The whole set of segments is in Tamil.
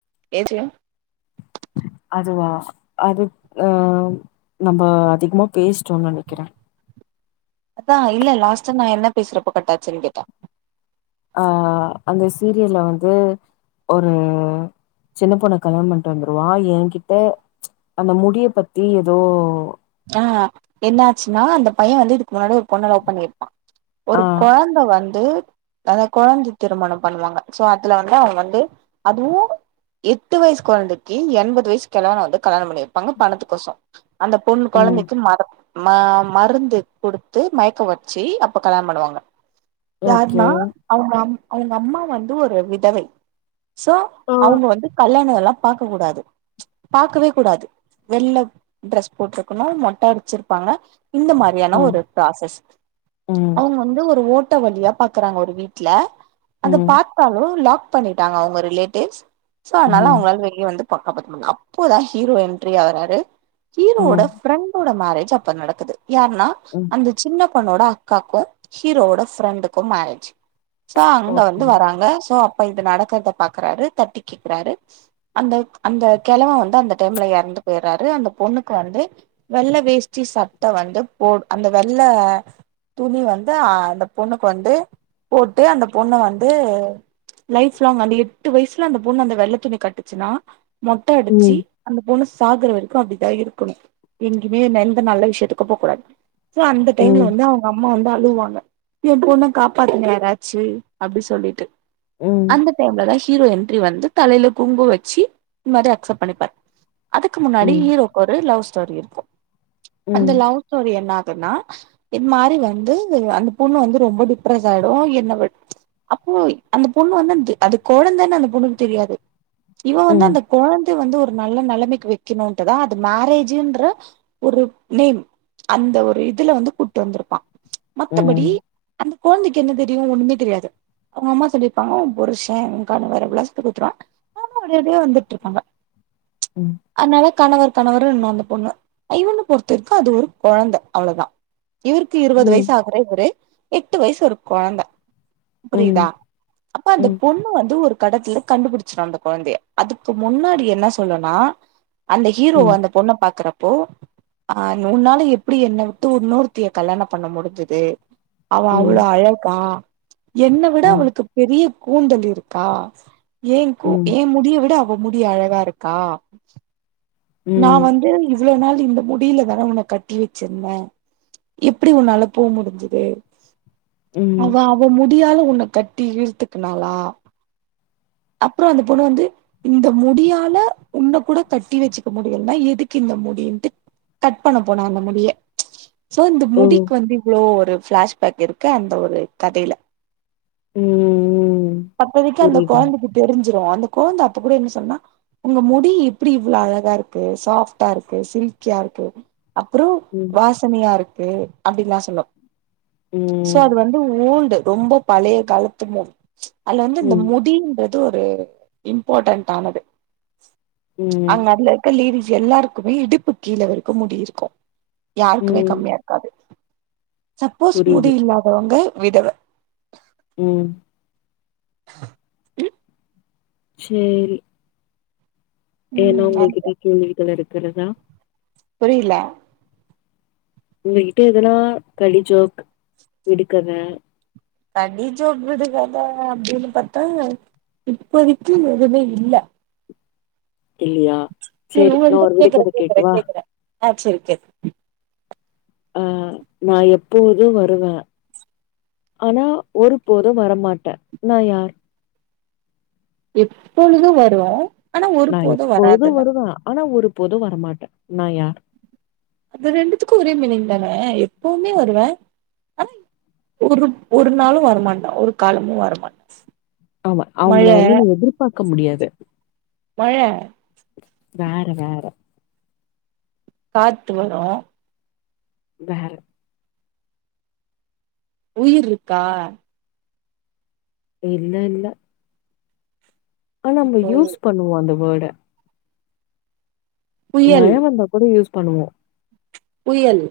[unintelligible] அதுவா அது அ நம்ம அதிகமா பேசிட்டோம்னு நினைக்கிறே அதான் இல்ல லாஸ்ட நான் என்ன பேசுறப்ப கட்டாச்சுன்னு கேட்டா ஆ அந்த சீரியல்ல வந்து ஒரு சின்ன பொண்ணை கல்யாணம் பன்னிட்டு வந்துடுவா என்கிட்ட அந்த முடியை பத்தி ஏதோ ஆ என்ன ஆச்சுன்னா அந்த பையன் வந்து இதுக்கு முன்னாடி ஒரு பொண்ணு லவ் பண்ணி இருப்பா ஒரு ஆ குழந்தை வந் ந்து அந்த குழந்தை திருமணம் பண்ணுவாங்க சோ அதுல வந்து அவங்க வந்து அதுவு எட்டு வயசு குழந்தைக்கு எண்பது வயசு கிழவனை வந்து கல்யாணம் பண்ணி வப்பாங்க பணத்துகோசம் அந்த பொண்ணு ம் குழந்தைக்கு மற மா மாருந்து குடுத்து மயக்க வச்சு அப்ப கல்யாணம் பண்ணுவாங்க ஓகே யாருன்னா அவங்க அம் அவங்க அம்மா வந்து ஒரு விதவை சோ ஆ. அவங்க வந்து கல்யாண இதெல்லாம் பாக்க கூடாது பாக்கவே கூடாது வெள்ள டிரஸ் போட்டிருக்கணு மொட்டா அடிச்சிருப்பாங்க இந்த மாதிரியான ம் ஒரு பிராசஸ் ம் அவங்க வந்து ஒரு ஓட் வழியா பாக்குறாங்க ஒரு வீட்டுல அதை ம் பார்த்தாலு லாக் பண்ணிட்டாங்க அவங்க ரிலேட்டிவ்ஸ் சோ அதனால ம் அவங்களால வெளிய வந்து அப்போதான் ஹீரோ என்டரியாகாரரு ஹீரோஒட ம் ரெண்டோட மேரேஜ் அப்ப நடக்குது யாருன்னா ம் அந்த சின்னப்பொண்ணோட அக்க அக்காக்கும் ஹீரோஓட ப்ரெண்டுக்கும் மேரேஜ் சோ அங்க ஓகே வந்து வராங்க சோ இது நடக்கறத பாக்றாரு தட்டி கேக்றாரு அந்த அந்த கிழவா வந்து அந்த டைம்ல இறந்து போயறாரு அந்த பொண்ணுக் வந்து வெள்ள வேஷ்டி சட்டை வந்து போ அந்த வெள்ளை துணி வந்து அ அந்த பொண்ணுக்கு வந்து போட்டு அந்த பொண்ணு வந்து லைப் லாங் அந்த எட்டு வயசுல அந்த பொண்ணு அந்த வெள்ளை துணி கட்டுச்சுன்னா மொட்டை அடிச்சு ம் அந்த பொண்ணு சாகர வரைக்கும் அப்படிதான் இருக்கு எங்குமே எந்த நல்ல விஷயத்துக்கு போகக்கூடாது அந்த டைம்ல ம் வந்து அவங்க அம்மா வந்து அலுவாங்க ஏ பொண்ண காப்பாத்தூங்களே யாராச்சு அப்டி சொல்லிட்டு ம் அந்த டைம்லத ஹி ஹீரோ என்டரி வந்து தலையையில கும்கு வச்சு இந்த மாதிரி அக்சப்ட் பண்ணிப்பார் அதுக்கு முன்னாடி ம் ஹீரோ ஒரு லவ் ஸ்டோரி இருக்கும் அந்த ம் லவ் ஸ்டோரி என்ன ன்னா இது மாதிரி வந்து அந்த பொண்ணு வந்து ரொம்ப டிப்ரஸ் ஆயிடும் என்ன அப்போ அந்த பொண்ணு வந்து அது கோழந்தானு அந்த பொண்ணுக்கு தெரியாது இவ வந்து ம் அந்த குழந்தை வந்து ஒரு நல்ல நிலைமைக்கு வைக்கணும்ட்டுதா இப் மேராஜீஇன்ற ஒரு நேம் அந்த ஒரு இதுல வந்து கூட்டு வந்திருப்பா ம் மத்தபடி ம் அந்த குழந்தைக்கு என்ன தெரியும் ஒண்ணுமே தெரியாது அவங்க அம்மா சொல்லிருப்பாங்க உன் புருஷ உன் கணவர் அப்டியேலாம் சொல்லி குடுத்துருவங்கா அவளும் அப்டி அப்டியே இருப்பாங்க அத்னால கணவர் தணவரு இன்னு அந்த பொண்ணு ஐவண்ணு பொற்த்திருக்கு அது ஒரு கொழந்த அவ்ளோதா இவுர்க்கு இருவது ம் வயிஸ் ஆகுற இவுரு எட்டு வய்ஸ் ஒரு கொழந்த ப்ரிதா ம் அப்ப அந்த ம் ம் பொண்ணு வந்து ஒரு கடத்துல கண்டுபுடுச்சிட்டோ அந்த கொழுந்திய அதுக்கு முன்னடி என்ன சொல்லுனா அந்த ஹீரோ அந்த பொண்ண பாக்குறப் போ அ உன்னால எப்டி என்ன விட்டு உன்னோர்த்திய கல்லாண பண்ண முடுத்துது அவ அவுளோ அழக்கா என்ன விட ம் அவளுக்கு பெரிய கூந்தல் இருக்கா ஏங்கூ ம் ம் ஏ முடிய விட அவ் ஒ முடி அழகாருக்கா நா ம் வந்து இவ் இவ்ளோ நாள் இந்த முடில தான உன கட்டி வெச்சிர்ந்த எப்டி ஒன்னால போ முடிஞ்சிது ம். அவ அவ முட் டியாலு உன்ன கட்டி இழ்த்துக்குனாளா அப்றொ அந்த பொண்ணு வந்து இந்த முடியால உண்ணக் கூட கட்டி வெச்சி முடியல் நா எதுக்கு இந்த முடின்டு கட் பண்ண போனா அந்த முடிய சோ இந்த ஓ முடிக்கு வந்து இவ்ளோ ஒரு ப்ளாஷ்பேக் இருக்கு அந்த ஒரு கதையில ம் அப்பதிக்கி அந்த புரியுது கொழந்தக்கு தெரிஞ் அந்த கொழ்ந்த அப்ப கூட என்ன சொன்னா உங்க முடி இப்டி இவ்ளோ அழகாரு சாஃப்ட்டா இருக்கு சில்கியாருக்கு அப்றோ ம் வாசனயாரு அப்டின்லா சொல்லு சோ ம் அது வந்து ஓல்டு ரொம்ப பழைய காலத்துமு அல வந்து இந்த ம் முடின்றத் து ஒரு இம்போடன்ட் ஆனது ம் அங்க அதுல இருக்க லேடிஸ் எல்லார்க்குமே இடுப்பு கீழ வர்க்கு முடி இருக்கு யாருக்குமே ம் கம்மியா இருக்காது சப்போஸ் முடி புரியுது இல்லாதவுங்க விதவ ம் உம் சேரி ஏன்னா ம் உங்கள்கிட்ட கேள்விகள் இருக்குறதா புரியில உங்ககிட்ட இதனா களிஜோக் விடுக்கத கடிஜோக் விடுகத அப்டினு பத்தா இப்பொதிக்கி எதுமே இல்ல இல்லையா செரி சேரி நா ஒங்ககிட்ட ஒரு கேக்குற விடுகத கேக்குற கேக்கவா கேக்குற அ செரி கேள் அ நா எப்போது வருவ அனா ஒரு போது வரமாட்ட நா யார் எப்பொழுது வரு ஆனா நா ஒருபோது எப்போது வராதுல்ல வருவ ஆனா ஒரு போது வரமாட்ட நா யார் அது ரெண்டுத்துக்கு ஒரே மினிங் தானே எப்போமே வருவே அனா ஒருப் ஒரு நாளும் வரமாட்டா ஒரு காலமு வரமாட் ஆமா அவுங்ள வந்து நீ எதுர்பாக்க முடியாது மழ வேற வேற காத்து வரு வேர உயிர்ருக்கா இல்லல்ல அ நம்ப இப்போ யூஸ் பண்ணுவோ அந்த வோட மழ புயல் வந்தா கூட யூஸ் பண்ணுவோ புயல்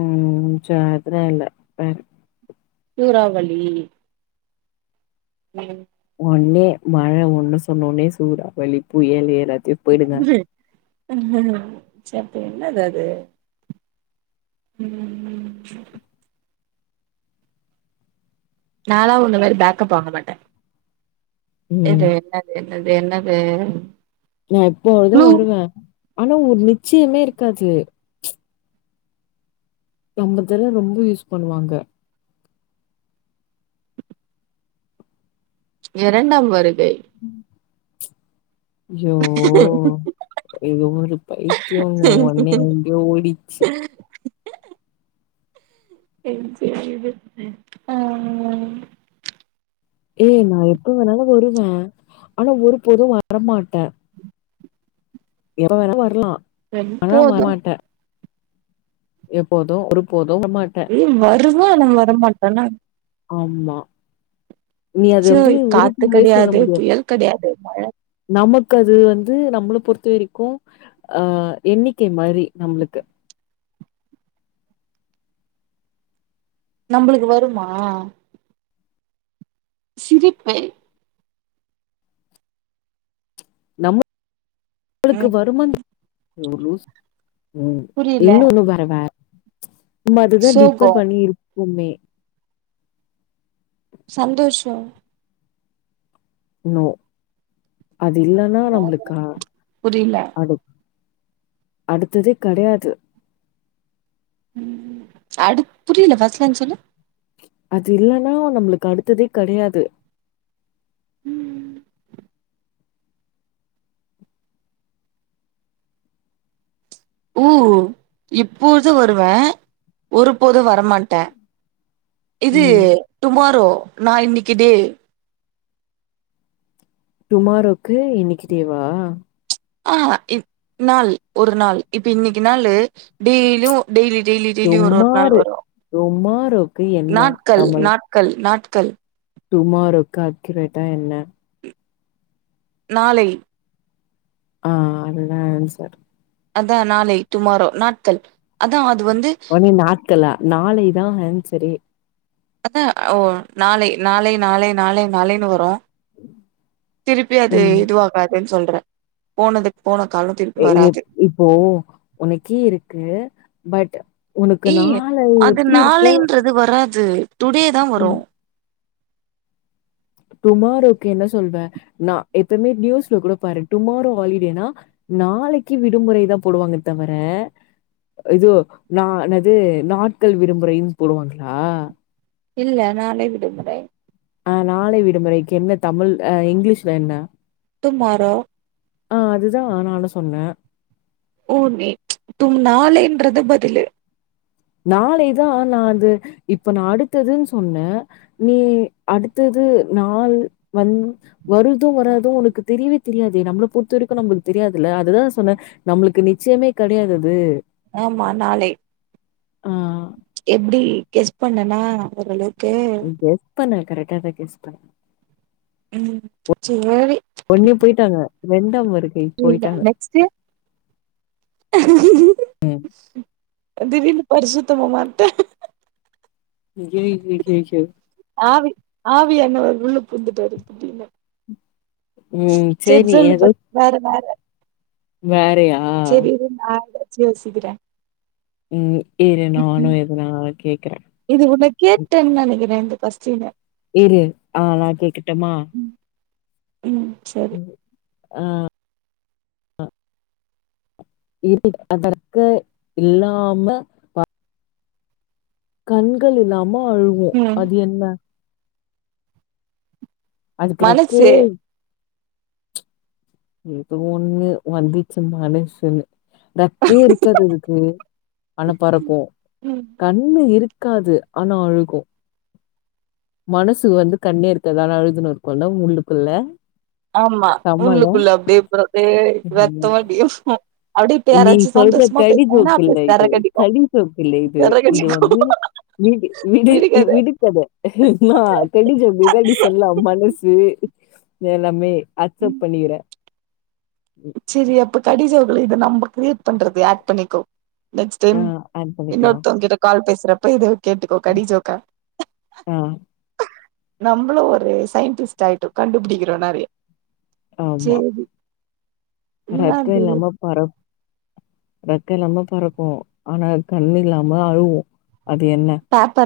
உம் ஜாதரல்லா பர் சூறாவளி உம் ஒன்னு மழை ஒண்ணு சொன்னோன்னே சூறாவலிப்புயலு ஏல்லாத்தையு போயிடுங்க [unintelligible] அதுஅது உம் நாலா உன்ன மாறி பேக்கப் வாங்க மாட்ட ம் எது என்னது அது என்னது நா எப்பயாவுதா க்ளூ வருவ ஆனா ஒரு நிச்சயமே இருக்காது நம்மல்தெல்லா ரொம்ப யூஸ் பண்ணுவாங்க இரண்டாம் வரை உம் யோ இது ஒரு பைத்தியோங்க ஒன்னே எங்கயோ ஓடிச்சி சேரி சேரி விடு ஆஹ் ஏ நா எப்ப வேணாலு வருவ ஆனா ஒரு போது வரமாட்டெ எப்ப வேணாலு வர்லா போது எப்போது ஒரு போது [unintelligible] மாட்ட [unintelligible] உட மாட்டேன்னா ஆமா நீ அது அச்சோ வந்து காத்து உறுப்வே சொல்ல கெடையாது முடியாது புயல் கெடையாது நமக் அது வந்து நம்மள பொறுத்த வரிக்கு அஹ் எண்ணிக்க மாறி நம்ளுக்கு நம்மளுக்கு வருமா சிரிப்பே நம்ம ஊருக்கு ம் வருமா [unintelligible] புரியல இன்னொன்னு வரவா நம்ம அதுதா சோகோ டிப்பன் பண்ணி இருக்குமே சந்தோஷோ நோ அது இல்லன்னா நம்ளுக்கு புரியல அது அடுத்ததே கெடயாது உம் அடு புரில ஃபஸ்ட்ல இருந்து சொல்லு அது இல்லன்னா நம்மளுக்கு அடுத்ததே கெடையாது உம் ஊ இப்போது வருவ ஒருபோது வரமாட்ட இது ம் டுமாரோ நா இன்னைக்குடே டுமாரோக்கு இன்னைக்கு டேவா ஆஹ் இ நாள் ஒரு நாள் இப்ப இன்னைக்கு நாளு டெய்லியு டெய்லி டெய்லி டெய்லி ஒரு ஒரு நாள் டுமாரு வரு டுமாரோக்கு என்ன நாட்கள் தமிழ்? நாட்கள் நாட்கள் டுமாரோக்கு அக்யூரேட்டா என்ன நாளை ஆஹ் அதுதா ஆன்சர் அதா நாளை டுமாரோ நாட்கள் அதா ஒனி நாட்களா நாளைதா ஆன்சரே அதா ஓ நாளை நாளை நாளை நாளை நாளைனு வரு திருப்பி அது ம் இதுவாகாதுன்னு சொல்ற போனதுக் ஏ இப் இப்போ உனக்கீ இருக்கு பட் உனக்கு ஏய் நாள அது எப்டி இருக்கு நாளைன்றது வராது. டுடே தா வரு ம் டுமாரோக்கு என்ன சொல்வே நா எப்பமே நியூஸ்ல கூட பாரு டுமாரோ ஹாலிடேனா நாளைக்கி விடுமுறை தா போடுவாங்க தவர இதோ நானது நாட்கள் விடுமுறைனு போடுவாங்களா இல்ல நாளை விடுமுறை ஆ நாளை விடுமுறைக்கு என்ன தமிழ் அ இங்கிலீஷ்ல என்ன டுமாரோ ஆ அதுதா நானு சொன்ன ஓ நே தும் நாளைன்றது பதிலு நாளைதா நா அது இப்ப நா அடுத்ததுன்னு சொன்னே நீ அடுத்தது வந்து நாள் வந் வருது வராது உனக்கு தெரியவே தெரியாதே நம்மள பொறுத்த வரைக்கு நம்மளுக்கு தெரி கிடயாதுல்ல அதுதா சொன்னே நம்மளுக்கு நிச்சயமே கிடையாதது ஆமா நாளை ஆ எப்டி கெஸ் பண்ணேனா ஓரளவுக்கு கரெக்டாதா கெஸ் பண்ணே ம் சேரி வெந்தமுரு இல்ல நெக்ஸ்டு திடீர்னு பரிசுத்தமா மாறிட்டே கெய் கெய் கெய் கெயோ ஆவி ஆவி ஆனவர் உள்ள பூந்துட்டாரு திடீர்ன்னு ம் செரி சரி சொல்லு ஏதோ ப வேற வேற வேறயா சரி இரு நா ஏதாச்சி யோசிக்கிறே ம் இரு ம்ஹூ நானும் எதுனா கேட்கிறேன். இது உன்ன கேட்டேன்னு நினைக்கிறே இத பஸ்ட் இரு ஆ நான் கேட்கட்டுமா? ம் ம் சரி ஆ இ அதற்கு இல்லாம வா கண்கள் இல்லாம அழுவோ ம் அது என்ன அதுக்கு ரெக்கயே மனசு ஏதோ ஒண்ணு வந்திச்சு மனஷுனு ரக்கயே இருக்காது அதுக்கு ஆனா பறக்கோ ம் கண்ணு இருக்காது ஆனா அழுகோ மனசு வந்து கண்ணே இருக்காது ஆனா அழுதுணு இருக்கோ உள்ளுக்குள்ள ஆமா செம்மல உள்ளுகுள்ள அப்டிப்பரதே ரத்த வடியோ நீ சொல்ற கடி ஜோக் இல்ல அப்டியே இது சரக்கடிக்கு கடி ஜோக் இல்ல இது இது விறகடிக்கு வந்து விடு விடு இ விடுங்கத விடுகத கு நா கடி ஜோக்தா சொல்லா மனசு எல்லாமே அக்செப் பண்ணிகுறே சரி அப்ப கடிஜோக் இல்ல இத நம்ம கிரியேட் பண்றது ஆட் பண்ணிக்கோ நெக்ஸ்ட் டைம் ஆஹ் ஆட் பண்ணிக்கலாம் இன்னொருத்தவங்க கிட்ட கால் பேசுறப்ப இது கேட்டுக்கோ கடிஜோக்கா ஆஹ் நம்மளு ஒரு சயின்டிஸ்ட் ஆயிட்டோ கண்டுபிடிக்கிறோ நெறைய ஆமா சேரி ரெக்க என்னாது இல்லாம பறக் ரக்க இல்லாம பறக்கோ ஆனா அது கண் இல்லாம அழுவோ அது என்ன ஆ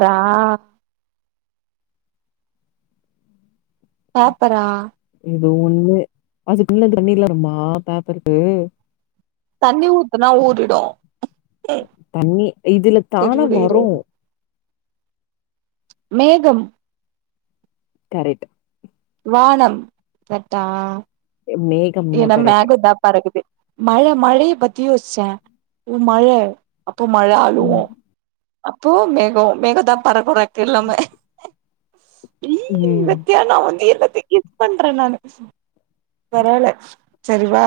பேப்பரா ஏதோ ஒண்ணு அதுக்குள்ளே தண்ணிர் வருமா பேப்பருக்கு தண்ணி ஊத்துனா ஊறிடு தண்ணி இதுல செரி தானா விடு இரு வரு மேகம் ரைட் வானம் கரக்டா மேகம்னா ஏன்னா கரெக்ட் மேக தா பறக்குது மழ மழைய பத்தி யோசிச்சே உ மழ அப்போ மழ அழுவு ம் அப்போ மேகம் மேகம் தா [unintelligible] எல்லாமே ஈஈஈஈ ம் வித்தியா நா வந்து கிஃப்ட்ஸ் பண்றே நானு பரவாலே சேரி வா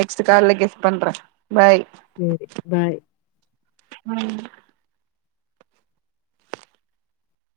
நெக்ஸ்ட் கால்ல கிஃப்ட் பண்ணறே பாய் சேரி பாய் உம்